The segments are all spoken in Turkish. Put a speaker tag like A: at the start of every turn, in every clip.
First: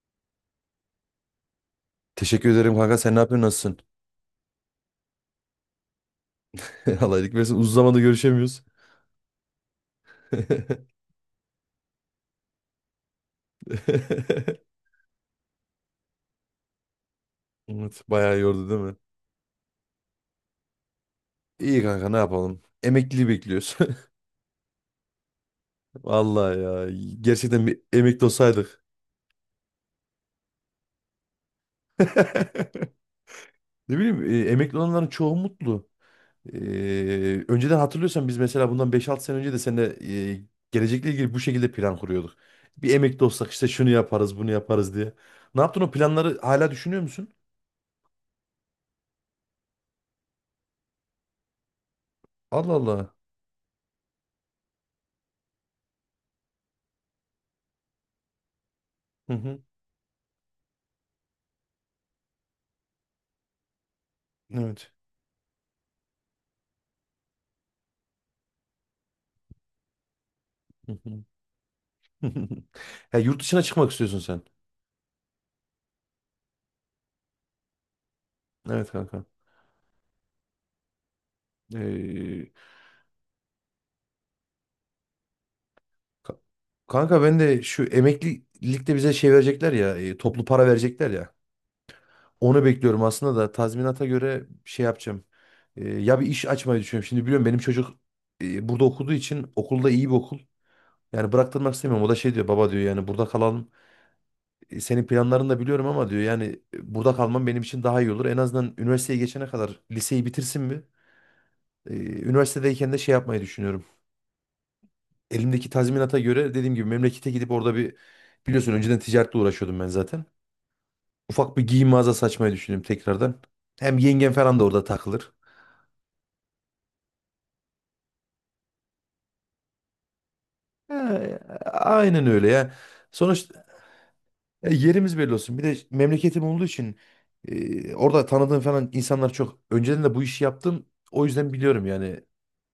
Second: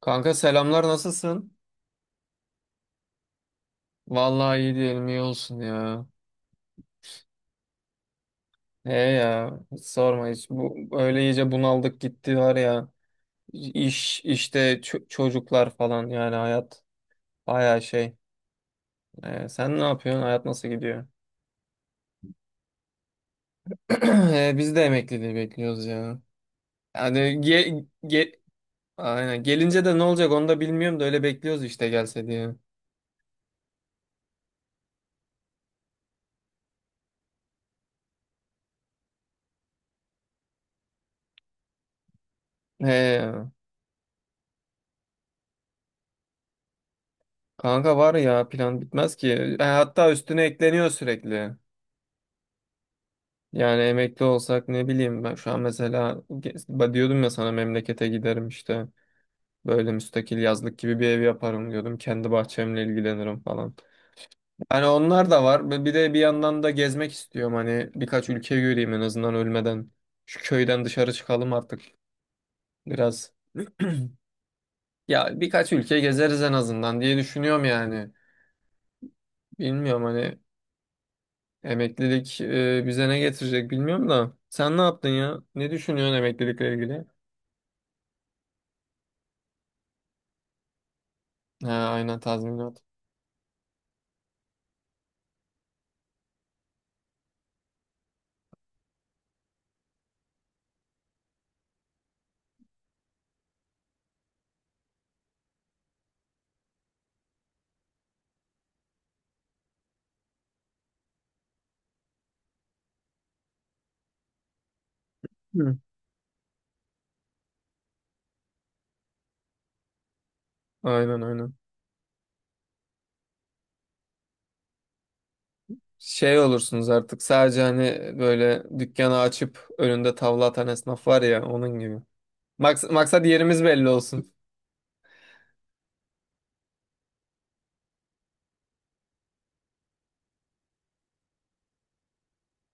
A: Kanka selamlar, nasılsın?
B: Teşekkür ederim kanka. Sen ne yapıyorsun? Nasılsın?
A: Vallahi iyi diyelim, iyi olsun ya.
B: Allah iyilik versin. Uzun zamandır görüşemiyoruz.
A: He ya, hiç sorma, hiç bu öyle iyice bunaldık gitti var ya. İş işte, çocuklar falan, yani hayat baya
B: Evet,
A: şey.
B: bayağı yordu değil mi?
A: Sen ne yapıyorsun? Hayat nasıl gidiyor?
B: İyi kanka, ne yapalım? Emekliliği bekliyoruz.
A: Biz de emekliliği bekliyoruz ya.
B: Vallahi ya.
A: Yani
B: Gerçekten bir emekli olsaydık.
A: aynen, gelince de ne olacak onu da bilmiyorum da öyle bekliyoruz işte, gelse diye.
B: Ne bileyim, emekli olanların çoğu mutlu. Önceden hatırlıyorsan biz mesela bundan 5-6 sene önce de seninle gelecekle ilgili bu şekilde plan kuruyorduk. Bir
A: He
B: emekli
A: ya.
B: olsak işte şunu yaparız bunu yaparız diye. Ne yaptın o planları hala düşünüyor musun?
A: Kanka var ya, plan bitmez ki. Hatta üstüne ekleniyor sürekli.
B: Allah Allah.
A: Yani emekli olsak, ne bileyim, ben şu an mesela diyordum ya sana, memlekete giderim işte,
B: Hı hı.
A: böyle müstakil yazlık gibi bir ev yaparım diyordum. Kendi bahçemle ilgilenirim falan. Yani
B: Evet.
A: onlar da var. Ve bir de bir yandan da gezmek istiyorum, hani birkaç ülke göreyim en azından ölmeden. Şu köyden dışarı çıkalım artık
B: Ya
A: biraz.
B: yurt dışına çıkmak istiyorsun sen.
A: Ya birkaç ülke gezeriz en azından diye düşünüyorum yani.
B: Evet kanka.
A: Bilmiyorum, hani emeklilik
B: Ee,
A: bize ne getirecek bilmiyorum da. Sen ne yaptın ya? Ne düşünüyorsun
B: ka-
A: emeklilikle ilgili?
B: Kanka ben de şu emeklilikte bize şey verecekler ya, toplu para verecekler ya.
A: Ha, aynen,
B: Onu
A: tazminat.
B: bekliyorum aslında da tazminata göre şey yapacağım. Ya bir iş açmayı düşünüyorum. Şimdi biliyorum, benim çocuk burada okuduğu için, okulda iyi bir okul. Yani bıraktırmak istemiyorum. O da şey diyor, baba diyor yani burada kalalım. E, senin planlarını da biliyorum ama diyor, yani burada kalmam benim için daha iyi olur. En azından üniversiteye geçene kadar liseyi bitirsin mi? Ee, Üniversitedeyken de şey yapmayı düşünüyorum. Elimdeki
A: Hı.
B: tazminata göre dediğim gibi memlekete gidip orada bir, biliyorsun önceden ticaretle uğraşıyordum ben zaten.
A: Aynen aynen.
B: Ufak bir giyim mağazası açmayı düşündüm tekrardan. Hem yengem falan da orada takılır.
A: Şey olursunuz artık, sadece hani böyle dükkanı açıp önünde tavla atan esnaf var
B: Ee,
A: ya, onun gibi.
B: aynen öyle ya.
A: Maksat yerimiz
B: Sonuçta
A: belli olsun.
B: yerimiz belli olsun. Bir de memleketim olduğu için orada tanıdığım falan insanlar çok. Önceden de bu işi yaptım. O yüzden biliyorum yani,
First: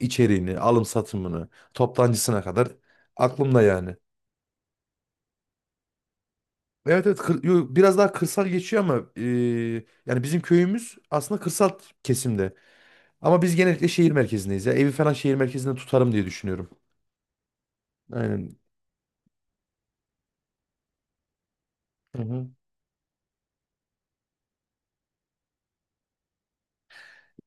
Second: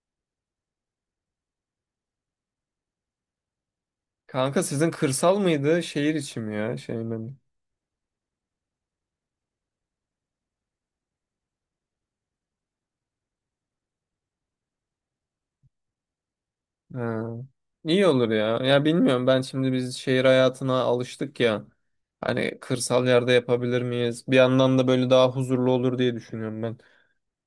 B: içeriğini, alım satımını, toptancısına kadar aklımda yani.
A: Kanka sizin kırsal mıydı, şehir içi mi, ya şey
B: Evet, evet,
A: mi?
B: yo, biraz daha kırsal geçiyor ama yani bizim köyümüz aslında kırsal kesimde. Ama biz genellikle şehir merkezindeyiz ya. Evi falan şehir merkezinde tutarım diye düşünüyorum.
A: Ha. İyi olur ya.
B: Aynen.
A: Ya bilmiyorum, ben şimdi biz şehir hayatına alıştık ya.
B: Hı hı.
A: Hani kırsal yerde yapabilir miyiz? Bir yandan da böyle daha huzurlu olur diye düşünüyorum ben.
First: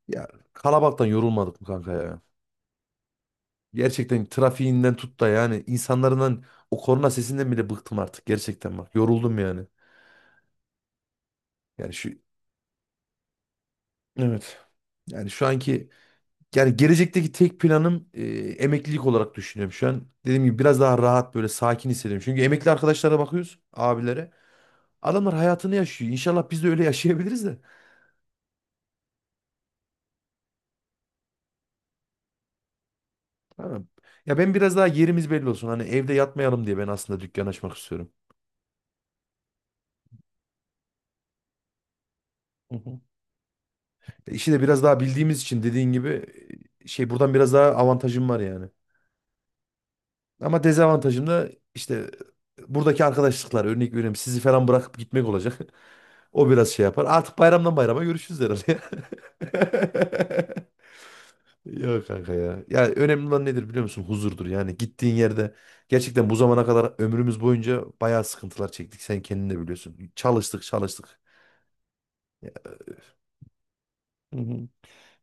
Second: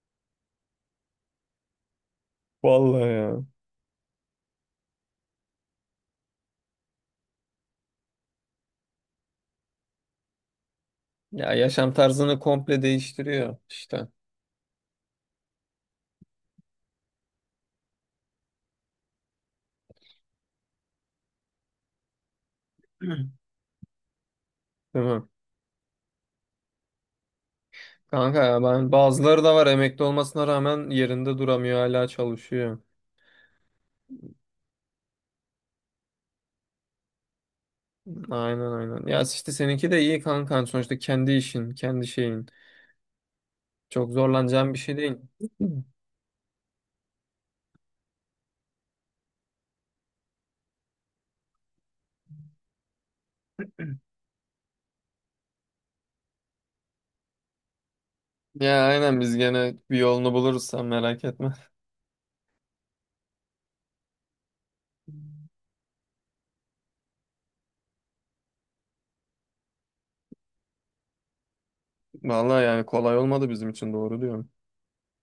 B: Ya kalabalıktan yorulmadık mı kanka ya?
A: Vallahi ya.
B: Gerçekten trafiğinden tut da yani insanların o korna sesinden bile bıktım artık, gerçekten bak. Yoruldum yani.
A: Ya yaşam
B: Yani şu,
A: tarzını komple değiştiriyor işte.
B: evet, yani şu anki, yani gelecekteki tek planım, emeklilik olarak düşünüyorum şu an. Dediğim gibi biraz daha rahat, böyle sakin hissediyorum. Çünkü emekli arkadaşlara
A: Hı.
B: bakıyoruz, abilere.
A: Değil mi?
B: Adamlar hayatını yaşıyor. İnşallah biz de öyle yaşayabiliriz de.
A: Kanka ya, ben bazıları da var emekli olmasına rağmen yerinde duramıyor, hala çalışıyor.
B: Tamam. Ya ben biraz daha yerimiz belli olsun, hani evde yatmayalım diye ben aslında dükkan açmak istiyorum.
A: Aynen aynen. Ya işte seninki de iyi kankan, sonuçta kendi işin, kendi şeyin.
B: Hı hı.
A: Çok
B: İşi de
A: zorlanacağın bir
B: biraz
A: şey
B: daha
A: değil.
B: bildiğimiz için, dediğin gibi, şey, buradan biraz daha avantajım var yani. Ama dezavantajım da işte, buradaki arkadaşlıklar, örnek veriyorum sizi falan bırakıp gitmek olacak. O biraz şey yapar. Artık bayramdan bayrama görüşürüz herhalde.
A: Ya aynen, biz gene bir yolunu buluruz, sen merak etme.
B: Yok kanka ya. Ya önemli olan nedir biliyor musun? Huzurdur. Yani gittiğin yerde gerçekten, bu zamana kadar ömrümüz boyunca bayağı sıkıntılar çektik. Sen kendin de biliyorsun. Çalıştık, çalıştık. Ya,
A: Vallahi yani kolay olmadı bizim için, doğru
B: hı
A: diyorum.
B: hı.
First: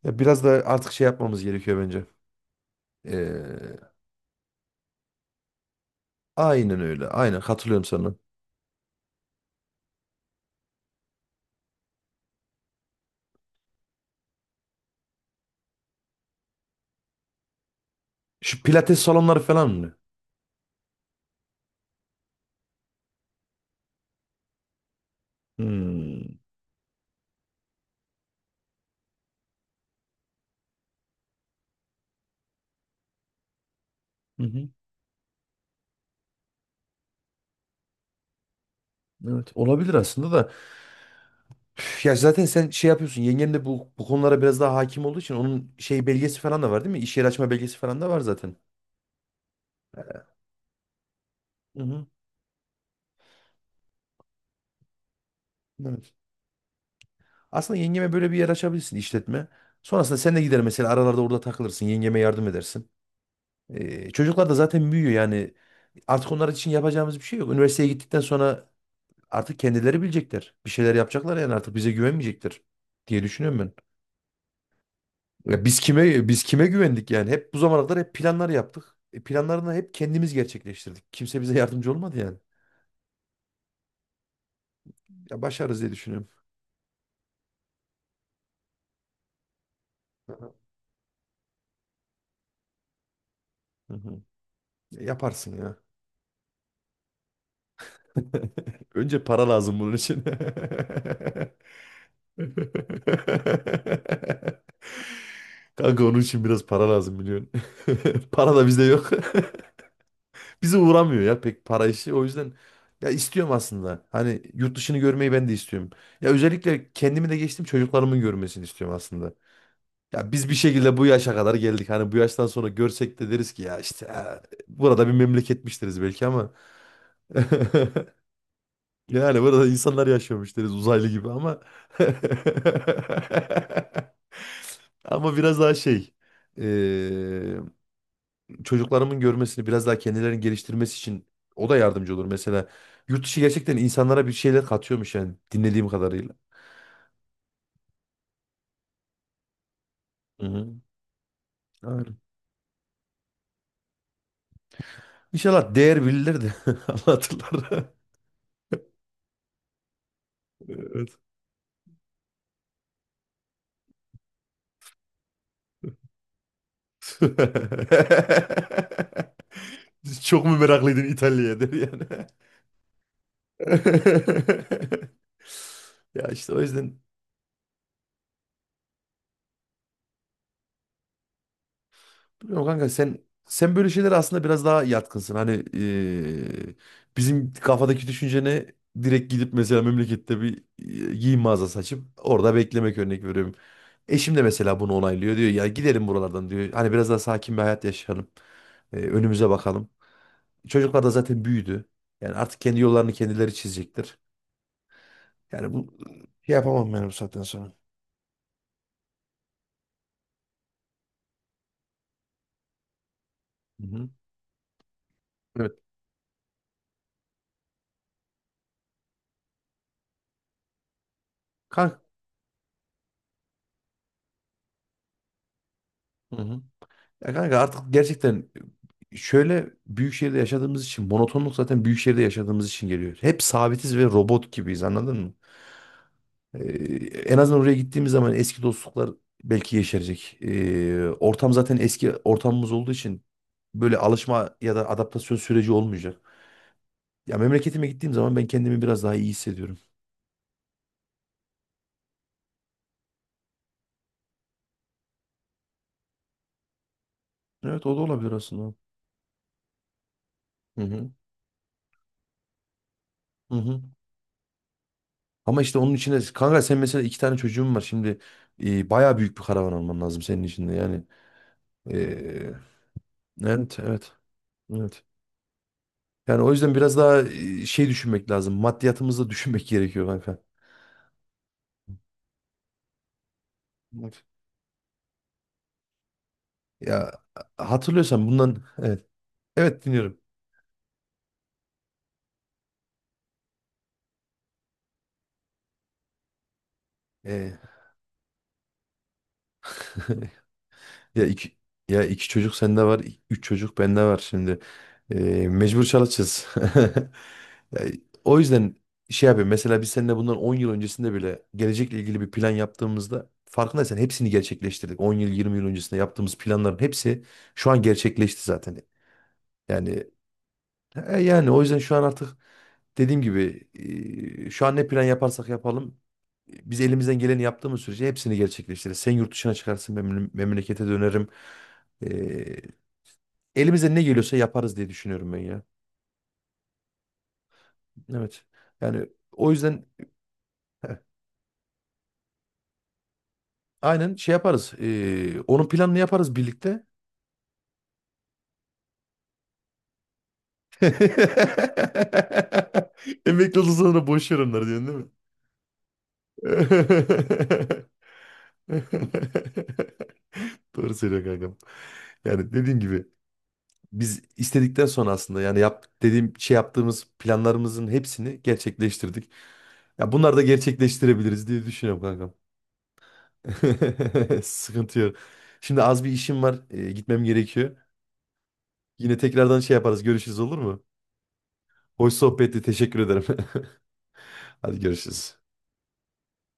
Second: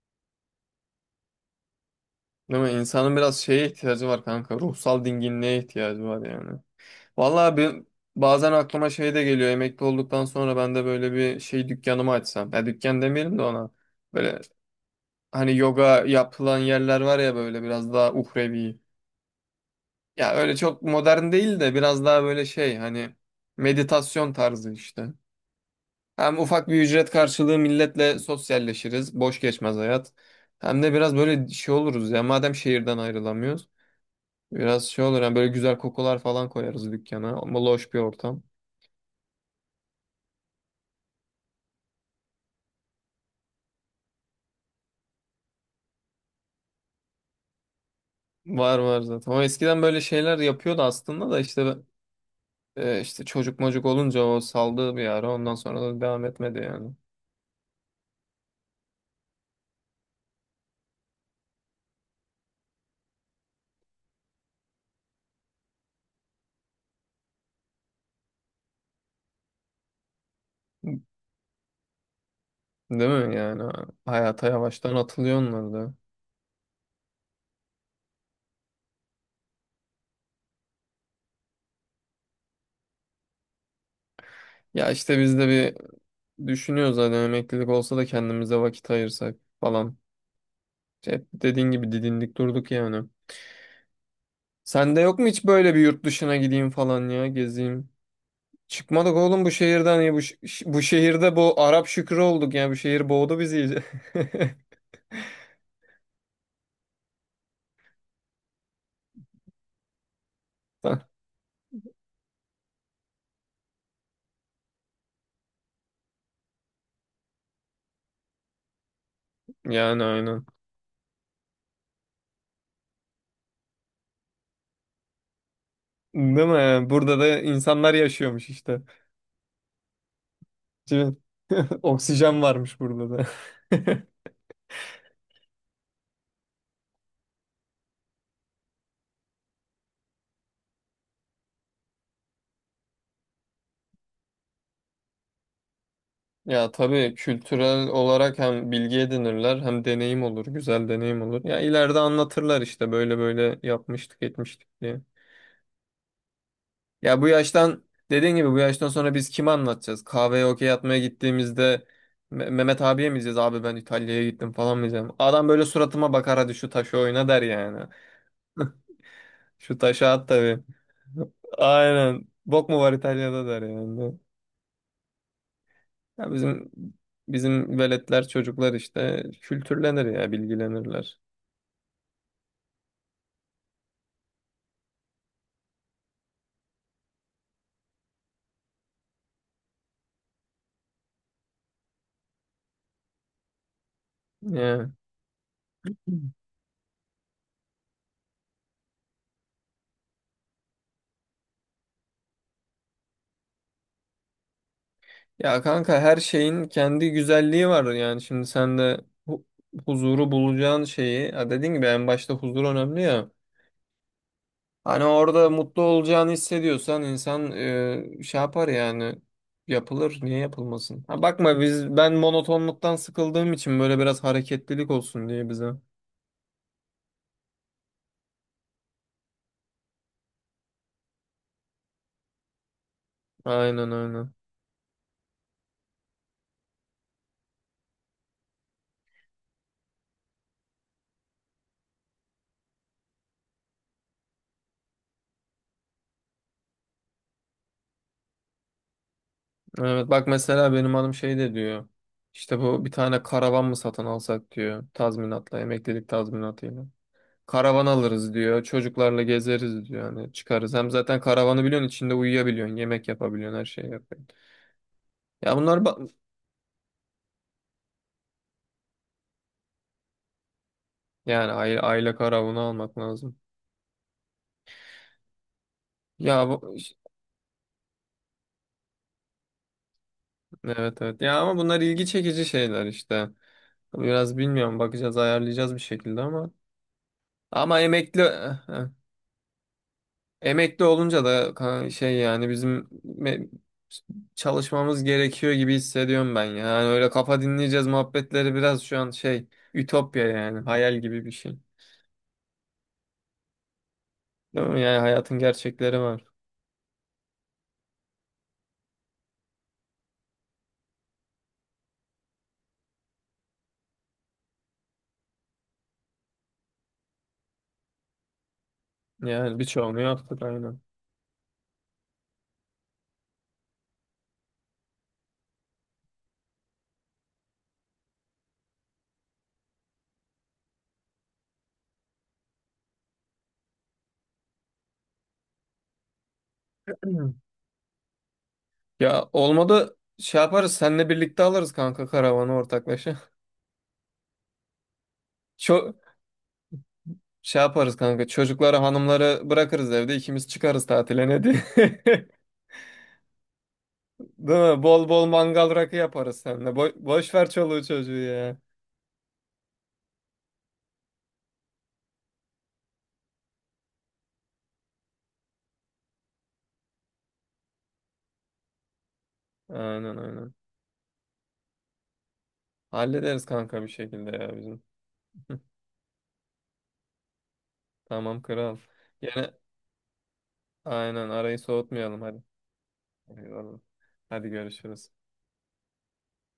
B: Ya biraz da artık şey yapmamız gerekiyor bence.
A: Değil mi? İnsanın biraz
B: Ee,
A: şeye ihtiyacı var kanka. Ruhsal dinginliğe ihtiyacı var yani.
B: aynen öyle. Aynen
A: Vallahi
B: katılıyorum
A: ben
B: sana.
A: bazen aklıma şey de geliyor. Emekli olduktan sonra ben de böyle bir şey, dükkanımı açsam. Ya dükkan demeyelim de ona. Böyle, hani yoga yapılan yerler var ya, böyle biraz daha
B: Şu
A: uhrevi.
B: pilates salonları falan mı?
A: Ya öyle çok modern değil de, biraz daha böyle şey, hani meditasyon tarzı işte. Hem
B: Hmm.
A: ufak bir ücret karşılığı milletle sosyalleşiriz, boş geçmez hayat. Hem de biraz böyle şey oluruz ya, madem şehirden ayrılamıyoruz.
B: Hı hı.
A: Biraz şey olur yani, böyle güzel kokular falan koyarız dükkana. Ama loş bir ortam.
B: Evet, olabilir aslında da. Üf, ya zaten sen şey yapıyorsun. Yengen de bu konulara biraz daha hakim olduğu için, onun şey belgesi falan da var değil mi? İş yeri açma belgesi falan da var zaten.
A: Var var zaten. O eskiden böyle şeyler yapıyordu aslında da, işte
B: Hı hı.
A: işte çocuk mocuk olunca o saldığı bir ara, ondan sonra da
B: Evet.
A: devam etmedi yani.
B: Aslında yengeme böyle bir yer açabilirsin, işletme. Sonrasında sen de gider mesela, aralarda orada takılırsın. Yengeme yardım edersin. Çocuklar da zaten büyüyor yani. Artık onlar için yapacağımız bir şey yok. Üniversiteye gittikten sonra artık kendileri bilecekler. Bir şeyler yapacaklar yani, artık bize güvenmeyecektir
A: Değil
B: diye
A: mi
B: düşünüyorum
A: yani?
B: ben.
A: Hayata yavaştan atılıyor
B: Ya
A: onlar
B: biz
A: da.
B: kime biz kime güvendik yani? Hep bu zamana kadar hep planlar yaptık. E, planlarını hep kendimiz gerçekleştirdik. Kimse bize yardımcı olmadı yani.
A: Ya işte biz
B: Ya
A: de
B: başarırız diye düşünüyorum.
A: düşünüyoruz zaten, emeklilik olsa da kendimize vakit ayırsak falan.
B: Hı hı.
A: İşte hep dediğin gibi didindik durduk yani.
B: Hı hı.
A: Sende yok mu hiç
B: Yaparsın
A: böyle
B: ya.
A: bir, yurt dışına gideyim falan ya, gezeyim? Çıkmadık
B: Önce
A: oğlum
B: para
A: bu
B: lazım bunun
A: şehirden ya,
B: için.
A: bu şehirde bu Arap Şükrü olduk ya, bu şehir boğdu bizi iyice.
B: Kanka, onun için biraz para lazım biliyorsun. Para da bizde yok. Bizi uğramıyor ya pek para işi. O yüzden, ya istiyorum aslında. Hani yurt dışını görmeyi ben de istiyorum. Ya özellikle kendimi de geçtim, çocuklarımın görmesini istiyorum aslında.
A: Yani
B: Ya
A: aynen.
B: biz bir şekilde bu yaşa kadar geldik. Hani bu yaştan sonra görsek de deriz ki ya işte, ha, burada bir memleketmiştiriz belki
A: Değil
B: ama
A: mi? Burada da insanlar yaşıyormuş işte.
B: yani burada insanlar yaşıyormuş deriz
A: Değil
B: uzaylı
A: mi?
B: gibi ama
A: Oksijen varmış burada da.
B: ama biraz daha şey, eee, çocuklarımın görmesini, biraz daha kendilerini geliştirmesi için o da yardımcı olur. Mesela yurt dışı gerçekten insanlara bir şeyler katıyormuş yani, dinlediğim kadarıyla.
A: Ya tabii, kültürel olarak hem bilgi edinirler, hem deneyim olur,
B: Hı hı.
A: güzel deneyim olur. Ya ileride
B: Aynen.
A: anlatırlar işte, böyle böyle yapmıştık, etmiştik diye.
B: İnşallah değer bilirler de
A: Ya bu yaştan
B: anlatırlar.
A: Dediğin gibi bu yaştan sonra biz kime anlatacağız? Kahveye okey atmaya
B: Evet.
A: gittiğimizde Mehmet abiye mi diyeceğiz? Abi ben İtalya'ya gittim falan mı diyeceğim? Adam böyle suratıma bakar, hadi şu taşı oyna der yani. Şu taşı at
B: Çok mu
A: tabii.
B: meraklıydın İtalya'ya der
A: Aynen.
B: yani.
A: Bok mu var İtalya'da der yani.
B: Ya
A: Ya
B: işte o
A: bizim
B: yüzden,
A: Bizim veletler, çocuklar işte kültürlenir ya, bilgilenirler.
B: bilmiyorum kanka, sen böyle şeylere aslında biraz daha yatkınsın. Hani, bizim kafadaki düşüncene direkt gidip mesela memlekette bir giyim mağazası açıp orada beklemek, örnek veriyorum. Eşim de mesela
A: Ya.
B: bunu onaylıyor, diyor ya gidelim buralardan diyor. Hani biraz daha sakin bir hayat yaşayalım. Önümüze bakalım. Çocuklar da zaten büyüdü. Yani artık kendi yollarını kendileri çizecektir.
A: Ya
B: Yani bu,
A: kanka, her
B: şey
A: şeyin
B: yapamam ben
A: kendi
B: bu saatten
A: güzelliği
B: sonra.
A: var yani. Şimdi sen de hu- huzuru bulacağın şeyi, ha dediğin gibi en başta huzur önemli ya.
B: Hı hı.
A: Hani orada
B: Evet.
A: mutlu olacağını hissediyorsan insan, şey yapar yani, yapılır, niye yapılmasın? Ha bakma,
B: Kanka.
A: ben monotonluktan sıkıldığım için böyle biraz hareketlilik olsun diye bize.
B: Ya kanka, artık gerçekten, şöyle büyük şehirde yaşadığımız için monotonluk, zaten büyük şehirde yaşadığımız için geliyor. Hep
A: Aynen
B: sabitiz ve
A: aynen.
B: robot gibiyiz, anladın mı? Ee, En azından oraya gittiğimiz zaman eski dostluklar belki yeşerecek. Ortam zaten eski ortamımız olduğu için böyle alışma ya da adaptasyon süreci olmayacak. Ya memleketime gittiğim zaman ben kendimi biraz daha iyi hissediyorum.
A: Evet bak, mesela benim hanım şey de diyor. İşte bu, bir tane karavan mı satın alsak diyor, tazminatla, emeklilik tazminatıyla. Karavan
B: Evet, o da olabilir
A: alırız diyor,
B: aslında.
A: çocuklarla gezeriz diyor, hani çıkarız.
B: Hı
A: Hem
B: hı.
A: zaten karavanı biliyorsun, içinde uyuyabiliyorsun, yemek
B: Hı
A: yapabiliyorsun, her
B: hı.
A: şeyi yapıyorsun. Ya
B: Ama
A: bunlar
B: işte onun
A: ba-
B: içine kanka, sen mesela iki tane çocuğun var şimdi, bayağı büyük bir karavan alman lazım senin için de yani.
A: Yani aile
B: Ee,
A: karavanı almak lazım.
B: evet, evet, evet. Yani
A: Ya
B: o
A: bu-
B: yüzden biraz daha şey düşünmek lazım. Maddiyatımızı düşünmek gerekiyor kanka.
A: evet evet. Ya ama bunlar ilgi çekici şeyler işte.
B: Evet.
A: Biraz bilmiyorum, bakacağız, ayarlayacağız bir şekilde ama.
B: Ya
A: Ama emekli
B: hatırlıyorsan bundan, evet, evet, dinliyorum.
A: emekli olunca da şey, yani bizim me- çalışmamız gerekiyor gibi hissediyorum ben ya. Yani öyle kafa
B: Ee,
A: dinleyeceğiz muhabbetleri biraz şu an şey, ütopya, yani hayal gibi
B: ya
A: bir şey.
B: iki ya iki çocuk sende var, üç çocuk bende var şimdi.
A: Değil mi? Yani hayatın
B: Mecbur
A: gerçekleri var.
B: çalışacağız. Ya, o yüzden şey yapıyorum. Mesela biz seninle bundan 10 yıl öncesinde bile gelecekle ilgili bir plan yaptığımızda, farkındaysan hepsini gerçekleştirdik. 10 yıl, 20 yıl öncesinde yaptığımız planların hepsi şu an gerçekleşti zaten.
A: Yani birçoğunu
B: Yani,
A: yaptık, aynen.
B: yani o yüzden şu an artık, dediğim gibi, şu an ne plan yaparsak yapalım, biz elimizden geleni yaptığımız sürece hepsini gerçekleştiririz. Sen yurt dışına çıkarsın, ben memlekete dönerim. E, Elimize ne geliyorsa yaparız diye düşünüyorum ben ya. Evet. Yani
A: Ya
B: o yüzden,
A: olmadı şey yaparız,
B: heh,
A: seninle birlikte alırız kanka karavanı ortaklaşa.
B: aynen şey yaparız, onun
A: Çok
B: planını yaparız birlikte.
A: Şey yaparız kanka, çocukları hanımları bırakırız evde, ikimiz çıkarız tatile ne diye.
B: Emekli olduktan sonra boşver
A: Değil
B: onları
A: mi?
B: diyorsun değil
A: Bol bol mangal rakı yaparız seninle. Boş ver çoluğu çocuğu ya.
B: mi? Doğru söylüyor kankam. Yani dediğim gibi, biz istedikten sonra aslında yani dediğim şey yaptığımız planlarımızın hepsini gerçekleştirdik. Ya
A: Aynen
B: bunları da
A: aynen.
B: gerçekleştirebiliriz diye düşünüyorum kankam.
A: Hallederiz kanka bir şekilde ya bizim.
B: Sıkıntı yok. Şimdi az bir işim var, gitmem gerekiyor.
A: Tamam kral.
B: Yine
A: Yine
B: tekrardan şey yaparız. Görüşürüz, olur mu?
A: aynen, arayı
B: Hoş
A: soğutmayalım hadi.
B: sohbetti. Teşekkür ederim.
A: Eyvallah. Hadi
B: Hadi
A: görüşürüz.
B: görüşürüz.